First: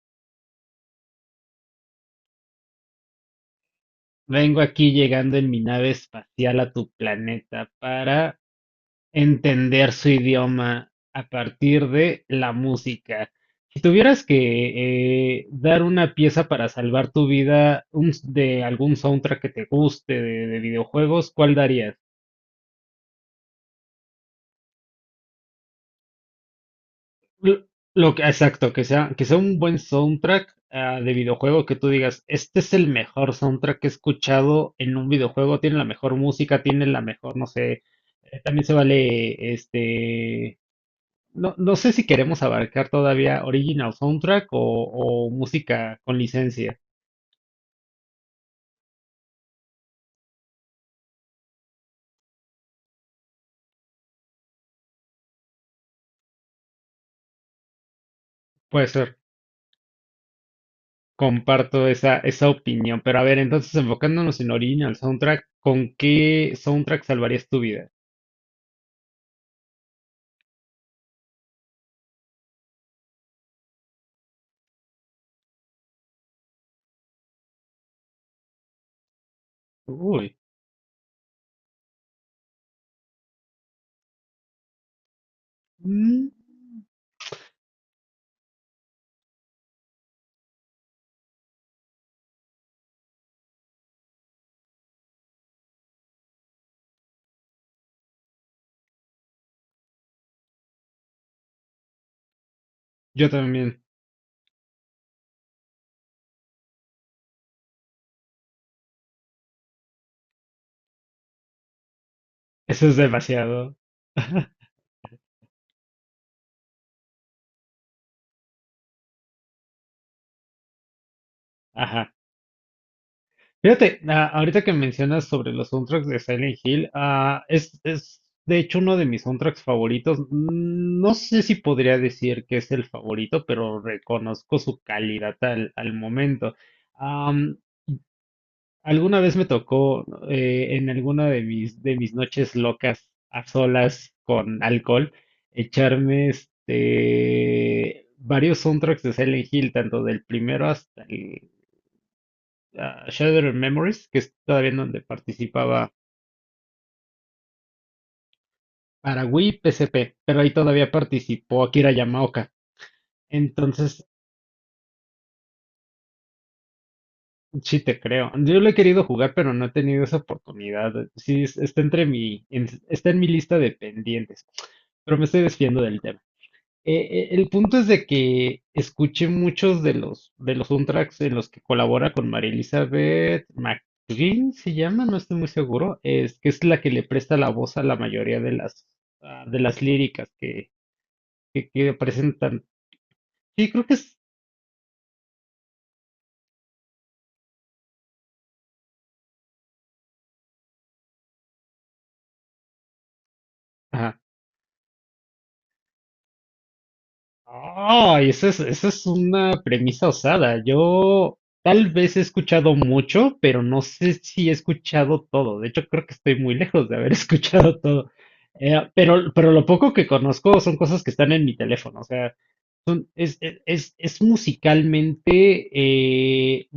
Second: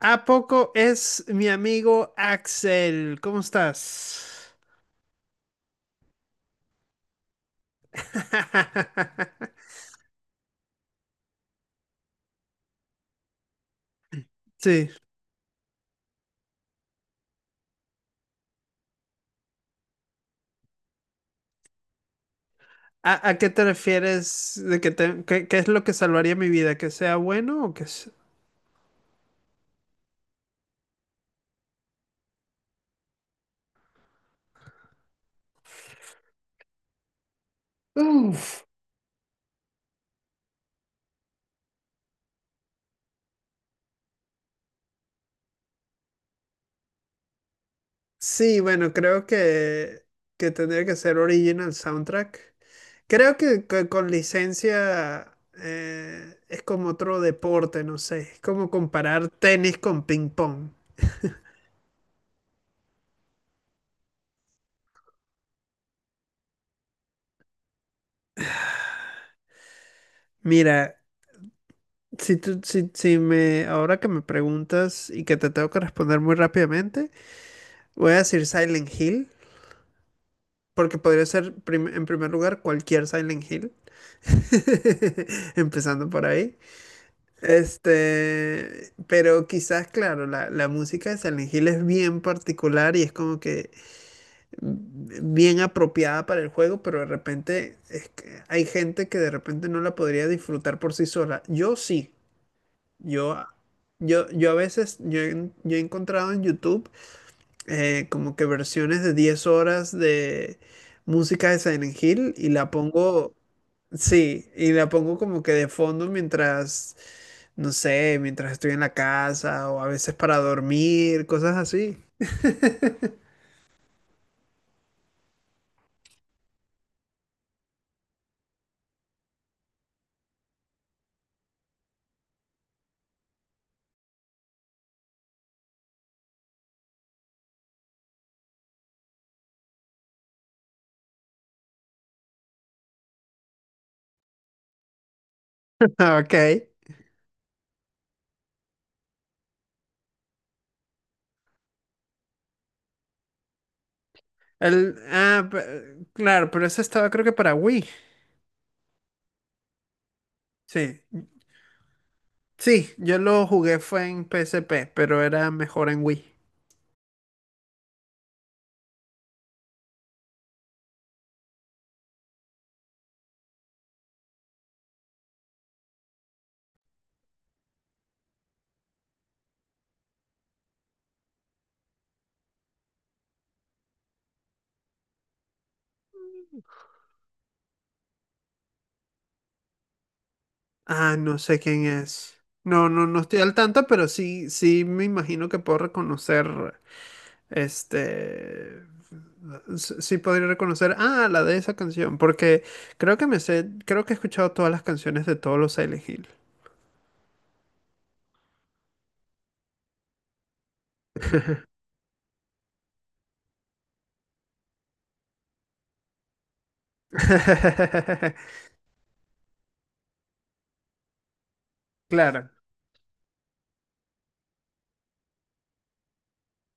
¿A poco es mi amigo Axel? ¿Cómo estás? Vengo aquí llegando en mi nave espacial a tu planeta para entender su idioma a partir de la música. Si tuvieras Sí. que dar una pieza para salvar tu vida de algún soundtrack que te guste de videojuegos, ¿cuál darías? A qué te refieres? ¿De que te- qué, qué es lo que salvaría mi vida? ¿Que sea Lo bueno o que sea... lo que, exacto, que sea un buen soundtrack ah, de videojuego, que tú digas, este es el mejor soundtrack que he escuchado en un videojuego, tiene la mejor música, tiene la mejor, no sé, también Uf. se vale, este, no sé si queremos abarcar todavía original soundtrack o música con licencia. Sí, bueno, creo que tendría que ser original soundtrack. Creo que, co- con licencia es como otro deporte, no sé. Es como Puede ser, comparar tenis con ping pong. comparto esa opinión, pero a ver, entonces enfocándonos en original soundtrack, ¿con qué soundtrack salvarías tu vida? Mira, si tú, si me, ahora que me preguntas y que te tengo que responder muy rápidamente, voy a decir Silent Hill, Uy. porque podría ser prim- en primer lugar cualquier Silent Hill, empezando por Mm. ahí. Pero quizás, claro, la música de Silent Hill es bien particular y es como que bien apropiada para el juego, pero de repente es que hay gente que de repente no la podría disfrutar por sí sola. Yo sí. Yo Yo, también. yo a veces, yo he encontrado en YouTube como que versiones de 10 horas de música de Silent Hill y la Eso es pongo, demasiado. sí, y la pongo como que de fondo mientras, no sé, mientras estoy en la casa o a veces para dormir, cosas así. Ajá. Fíjate, ahorita que mencionas sobre los soundtracks de Silent Hill, ah, es de hecho uno de mis soundtracks favoritos. Mm. No sé si podría decir que es el favorito, pero reconozco su calidad al momento. Am, alguna vez me tocó en alguna de de mis noches locas a solas con alcohol Ah, echarme ok. este, varios soundtracks de Silent Hill, tanto del primero hasta el ah, Shattered Memories, que es todavía en El, donde ah, participaba pe- claro, pero ese estaba creo que para Wii. para Wii PSP, pero ahí todavía Sí, participó Akira Yamaoka. sí, yo lo jugué Entonces, fue en PSP, pero era mejor en Wii. sí te creo. Yo lo he querido jugar, pero no he tenido esa oportunidad. Sí, está entre mi, está en mi lista de pendientes, pero me estoy desviando del tema. El punto es de que escuché muchos de los soundtracks en los que colabora con María Elizabeth McGuinn, se llama, no estoy muy seguro, es que es la que le presta la voz a la mayoría de las ah, de las líricas que, Ah, no sé quién que es. presentan. No, no, no estoy al Sí, creo tanto, que pero es. sí, sí me imagino que puedo reconocer, este, s- sí podría reconocer, ah, la de esa canción, porque creo que me sé, creo que he escuchado todas las canciones de todos los Silent Hill. Ay, esa es una premisa osada. Yo tal vez he escuchado mucho, pero no sé si he escuchado todo. De hecho, creo que estoy muy lejos de haber escuchado todo. Pero lo poco que conozco son cosas que están en mi teléfono. O sea, Claro, es musicalmente,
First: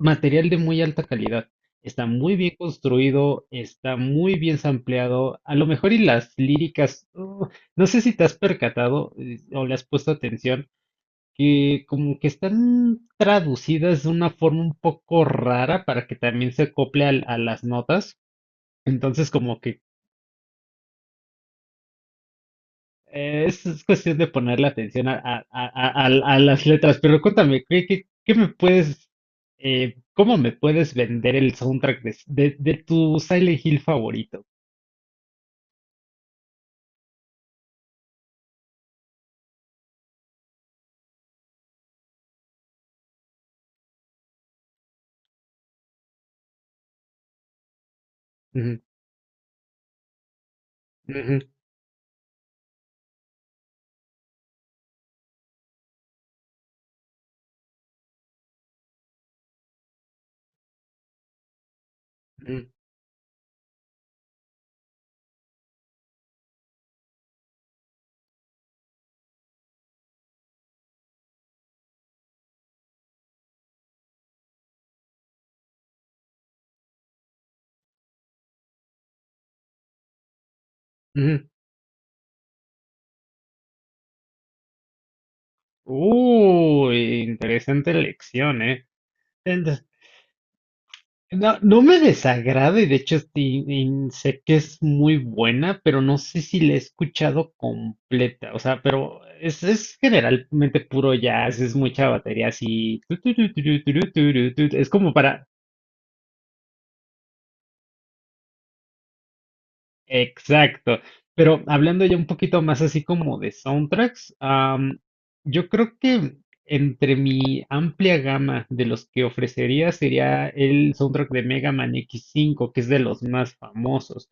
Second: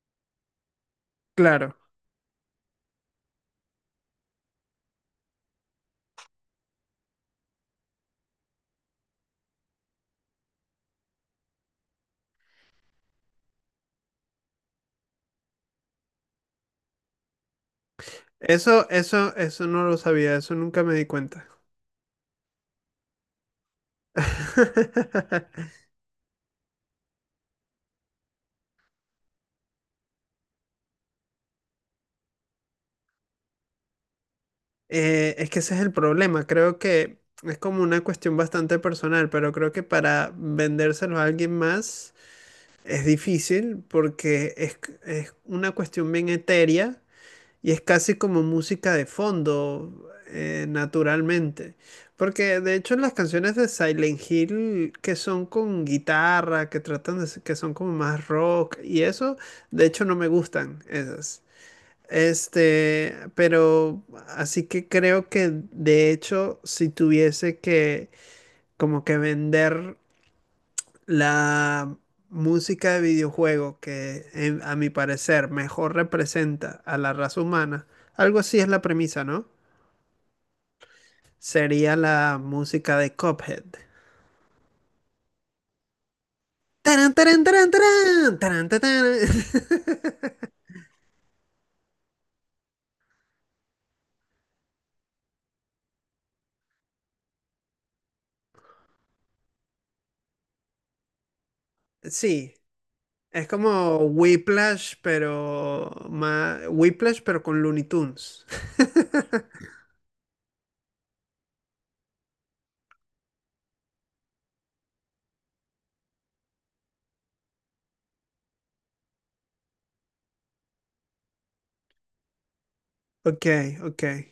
material de muy alta calidad. claro. Está muy bien construido, está muy bien sampleado. A lo mejor y las líricas, no sé si te has percatado o le has puesto atención, que como que están traducidas de una forma un poco rara para que también se acople a las notas. Eso, Entonces eso, como eso que no lo sabía, eso nunca me di cuenta. Es cuestión de ponerle atención a, a las letras, pero cuéntame, ¿qué, qué me puedes, cómo me puedes vender el soundtrack de, de tu Silent Hill favorito? Es que ese es el problema. Creo que es como una cuestión bastante personal, pero creo que para vendérselo a alguien más es difícil porque es, c- es una cuestión bien etérea y es casi como Ujú. música de fondo, Ujú. naturalmente. Porque de hecho las canciones de Silent Hill que son con guitarra, que tratan de, s- que son como más rock y eso, de hecho no me gustan esas. Ujú. Pero así que creo que de hecho, si tuviese que como que vender la música de videojuego que en- a mi parecer mejor representa a la raza humana, algo así es la premisa, ¿no? Ujú. Sería la música de Cuphead. ¡Tarán, Uy, tarán, tarán, interesante tarán, elección, tarán, tarán, ¿eh? tarán! No, no me desagrada y de hecho sí, y sé que es muy buena, pero no sé si la he escuchado completa. O sea, pero es generalmente puro jazz, es mucha batería Sí, así. Tu, tu, es tu, tu, tu, tu, como tu, tu, tu, tu. Es Whiplash, como para... pero más Whiplash, pero con Looney Tunes. Exacto. Pero hablando ya un poquito más así como de soundtracks, am, yo creo que entre mi amplia gama de los que ofrecería sería el soundtrack de Mega Man x cinco que es de los Ok, más ok. famosos.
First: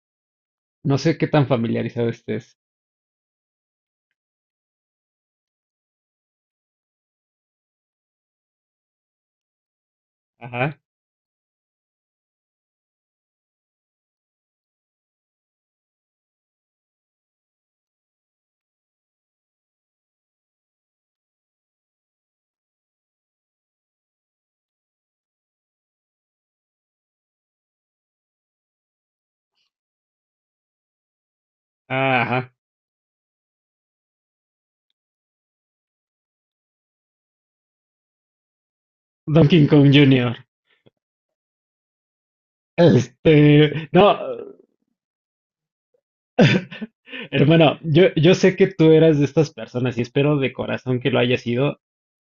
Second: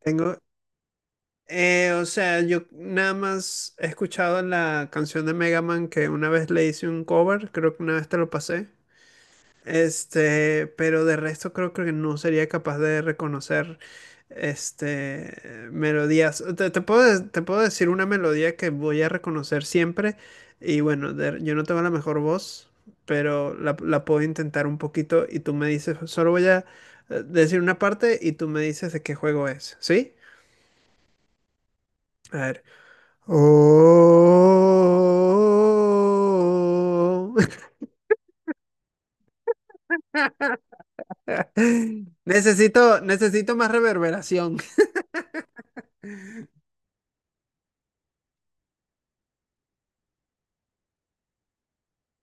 Tengo, No sé qué tan o familiarizado sea, estés. yo nada más he escuchado la canción de Mega Man que una vez le hice un cover, creo que una vez te lo pasé. Este, Ajá. pero de resto creo que no sería capaz de reconocer este melodías. Te puedo, de- te puedo decir una melodía que voy a reconocer siempre. Y bueno, de- yo no tengo la mejor voz, pero la puedo intentar un poquito y tú me dices, solo voy a decir una parte y tú me dices de qué juego es, ¿sí? Ah, A ajá. ver. Oh. Donkey Kong Junior. Necesito, necesito más Este, no. reverberación. Hermano, yo sé que tú eras de estas personas y espero de corazón que lo hayas sido.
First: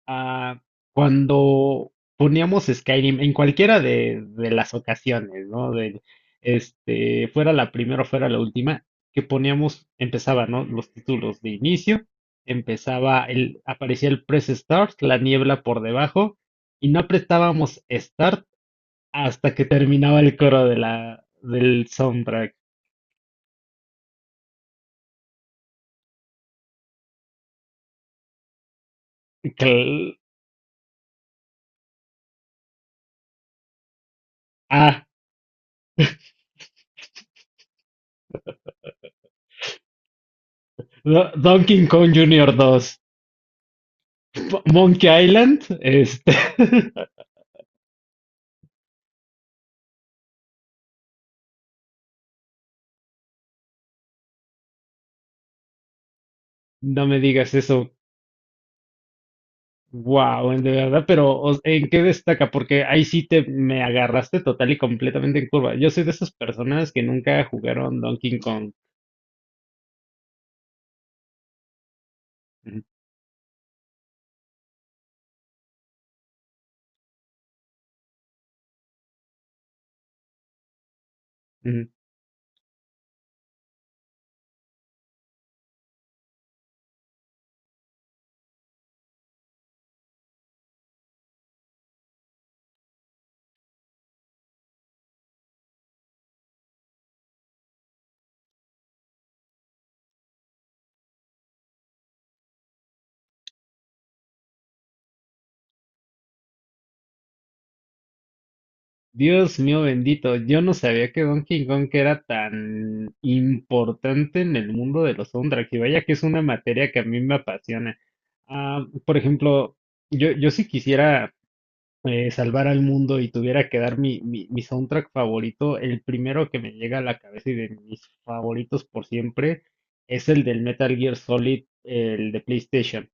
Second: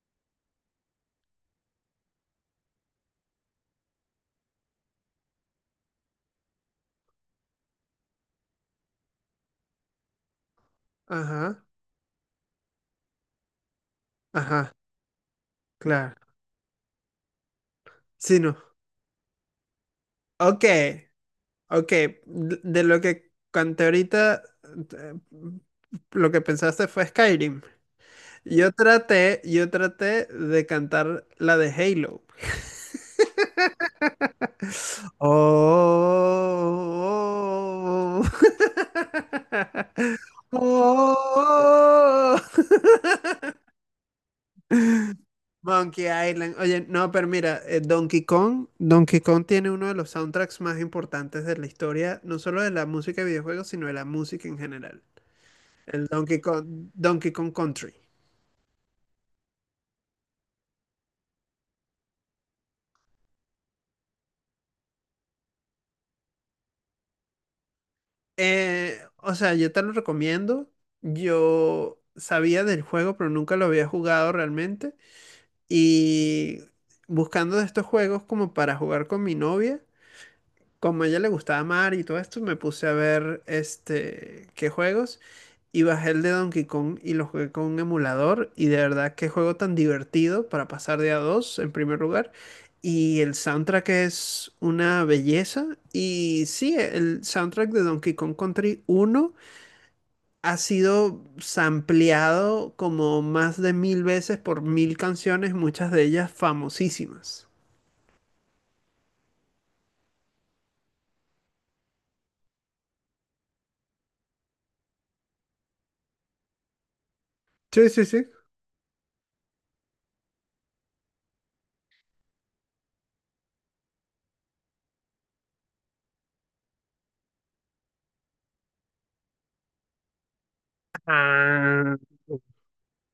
Ah, cuando poníamos Skyrim en cualquiera de las ocasiones, ¿no? De este, fuera la primera o fuera la última, que poníamos, empezaba, ¿no? Los títulos de Ajá. inicio, empezaba el, aparecía el press Ajá, start, la niebla por claro. debajo, y no apretábamos Sí, start no. hasta que terminaba el Ok, coro de la, del ok. soundtrack. De lo que conté ahorita, eh, lo que pensaste fue Skyrim. Yo Cl- traté de cantar la de Halo. Oh, Donkey Kong Junior 2. oh. Monkey Island. Monkey Este. Island. Oye, no, pero mira, Donkey Kong, Donkey Kong tiene uno de los soundtracks más importantes de la historia, no solo de la música de videojuegos, sino de la música en general. El Donkey Kong, No me Donkey Kong digas eso. Country. Wow, de verdad, pero ¿en qué destaca? Porque ahí sí te me agarraste total y completamente en curva. Yo soy de esas personas que nunca jugaron Donkey Kong. O sea, yo te lo recomiendo. Yo sabía del Ujú. juego, pero nunca lo había jugado realmente. Y buscando de estos juegos como para jugar con mi novia, como a ella le gustaba Ujú. mar y todo esto, me puse a ver este qué juegos y bajé el de Donkey Kong y lo jugué con un emulador y de verdad qué juego tan divertido para pasar de a dos en primer lugar y el soundtrack es una belleza y sí, el soundtrack de Donkey Kong Country uno ha sido sampleado como más de mil veces por mil canciones, muchas de ellas famosísimas. Dios mío bendito, yo no sabía que Donkey Kong era tan importante en el mundo de los soundtracks. Y vaya que es una materia que a mí me Sí, apasiona. sí, sí. Ah, por ejemplo, yo sí quisiera salvar al mundo y tuviera que dar mi soundtrack favorito, el primero que me llega a la cabeza y de mis favoritos por siempre es el del Metal Gear Solid, Ah, el de PlayStation.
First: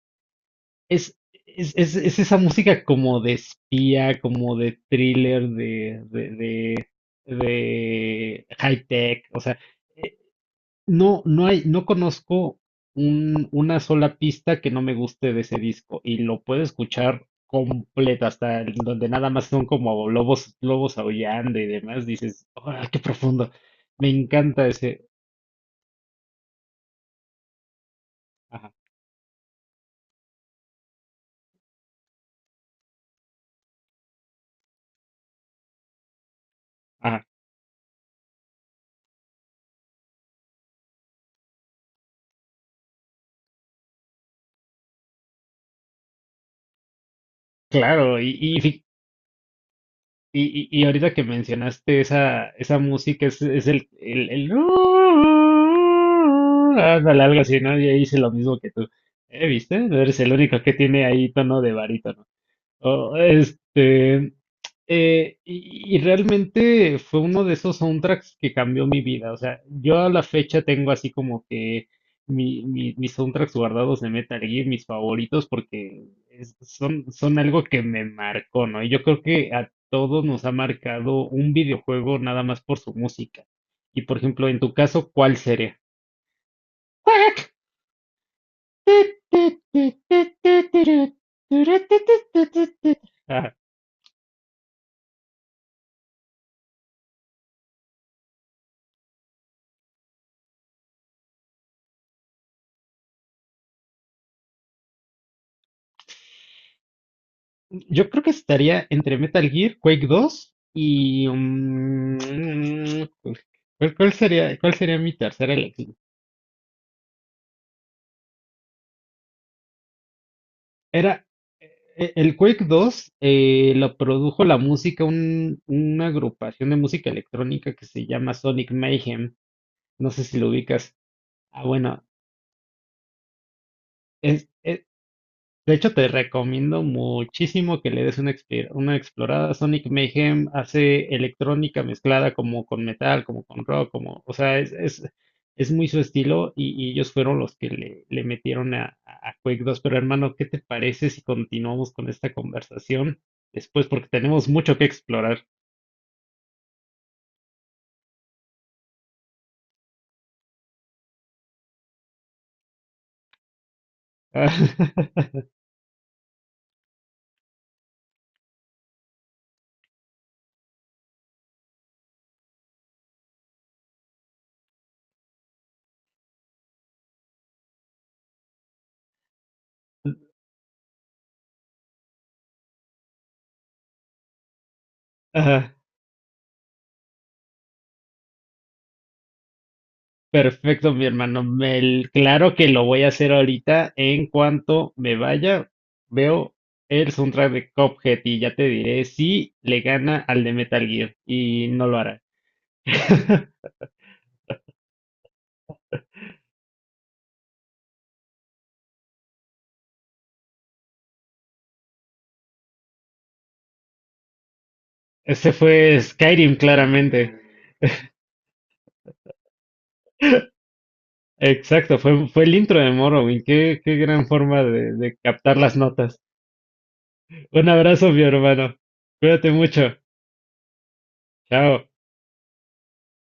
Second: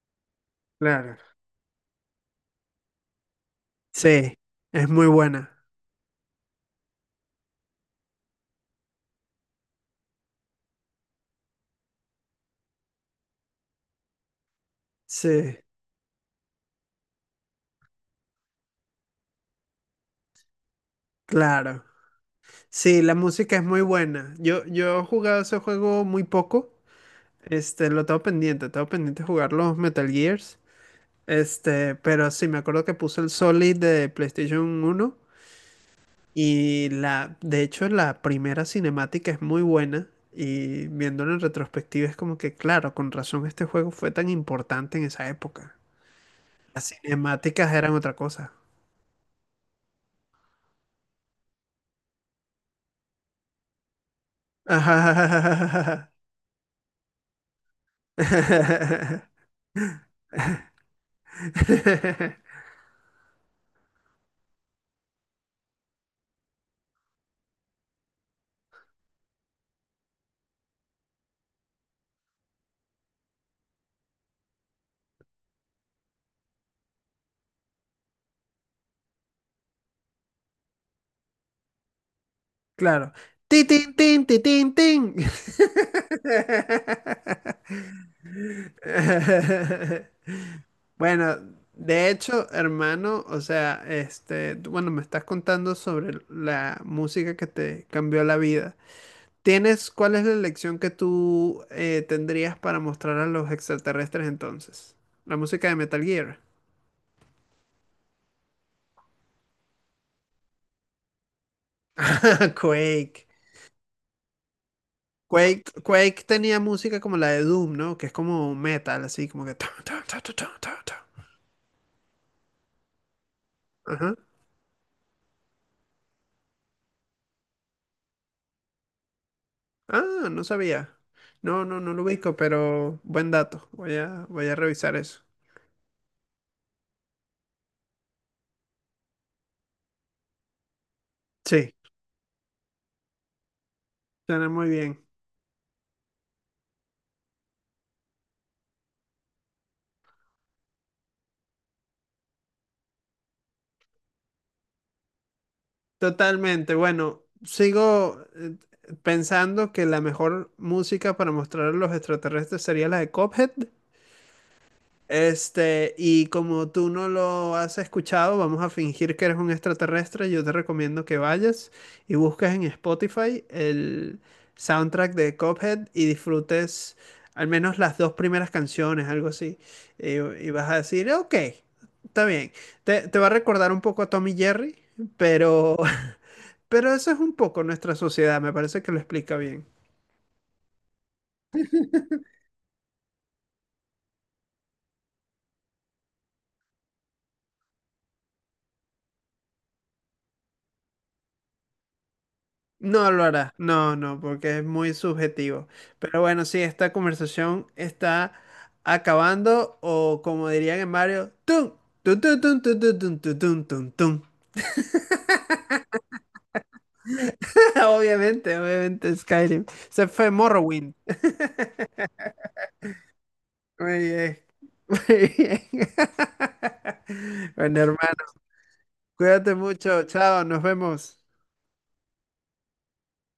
Es, claro. Es esa música como de espía, Sí, como de es muy thriller, buena. De high tech, o sea, no hay, no conozco una sola pista que no me guste de ese Sí, disco y lo puedo escuchar completa hasta donde nada más son como lobos, lobos aullando y claro. demás. Dices, ¡ah, qué Sí, la profundo! música es muy Me buena. Yo, encanta yo he ese. jugado ese juego muy poco. Este, lo Ajá, tengo pendiente jugar los Metal Gears. Pero sí, me acuerdo que puse el Solid de PlayStation uno y ajá, la, de hecho, la primera cinemática es muy buena y viéndolo en retrospectiva es como que, claro, con razón este juego fue tan importante en esa época. Las cinemáticas eran otra claro. Cosa. Y ahorita que mencionaste esa, esa música es, es el ándale, algo así, ¿no? Y ahí hice lo mismo que tú. ¿Eh, viste? Eres el único que tiene ahí tono de barítono. Oh, este, y realmente fue uno de esos soundtracks que cambió mi vida. O sea, yo a la fecha tengo así como que mis soundtracks guardados de Metal Gear, mis favoritos, porque son algo que me marcó, ¿no? Y yo creo que a todos nos ha marcado un videojuego nada más por su Claro. música. Tin, tin, Y por tin, ti, ejemplo, en tu tin, caso, tin. ¿cuál sería? Bueno, de hecho, hermano, o Ajá. sea, este, tú- bueno, me estás contando sobre la música que te cambió la vida. ¿Tienes, cuál es la lección que tú tendrías para mostrar a los extraterrestres entonces? La música de Metal Gear. Yo creo que estaría entre Metal Gear, Quake dos y... mm, Quake. ¿cuál, cuál sería mi tercera Quake, elección? Quake tenía música como la de Doom, ¿no? Que es como metal, así como que... ta, ta, ta, ta, ta, ta, ta. Era el Quake dos lo Ajá. produjo la música, una agrupación de música electrónica que se llama Sonic Mayhem. No sé Ah, si no lo sabía. ubicas. Ah, No, no, no bueno, lo ubico, pero buen dato. Voy a, voy a revisar eso. de hecho, te recomiendo muchísimo que le des una, una explorada. Sonic Mayhem hace Sí, electrónica mezclada como con metal, como con rock, como, o suena sea, muy bien. Es muy su estilo y ellos fueron los que le metieron a, a Quake 2. Pero hermano, ¿qué te parece si continuamos con esta conversación después? Porque tenemos mucho que explorar. Totalmente. Bueno, sigo pensando que la mejor música para mostrar a los extraterrestres sería la de Cuphead. Este, y como tú no lo has escuchado, vamos a fingir que eres un extraterrestre. Yo te recomiendo que vayas y busques en Spotify el soundtrack de Cuphead y disfrutes al menos las dos primeras canciones, algo así. Y vas a decir, ok, está bien. Te va a recordar un poco a Tommy Jerry, Ajá. pero, pero eso es un poco nuestra sociedad. Me parece que lo explica bien. Perfecto, mi hermano. Claro que lo voy a hacer ahorita. En cuanto me vaya, veo el soundtrack de Cuphead y ya te diré si le gana al de Metal Gear. Y no lo hará. No lo hará, no, no, porque es muy subjetivo. Pero bueno, sí, esta conversación está acabando o como dirían en Mario, tum, tum, tum, tum, tum, tum, tum, tum, tum, tum, tum. Ese fue Skyrim, claramente. Obviamente, obviamente Skyrim. Se fue Morrowind. Exacto, fue el intro de Morrowind. Qué, qué Muy gran bien, forma de muy captar bien. las notas. Un Bueno, hermano, abrazo, mi hermano. Cuídate cuídate mucho. mucho. Chao, nos vemos. Chao.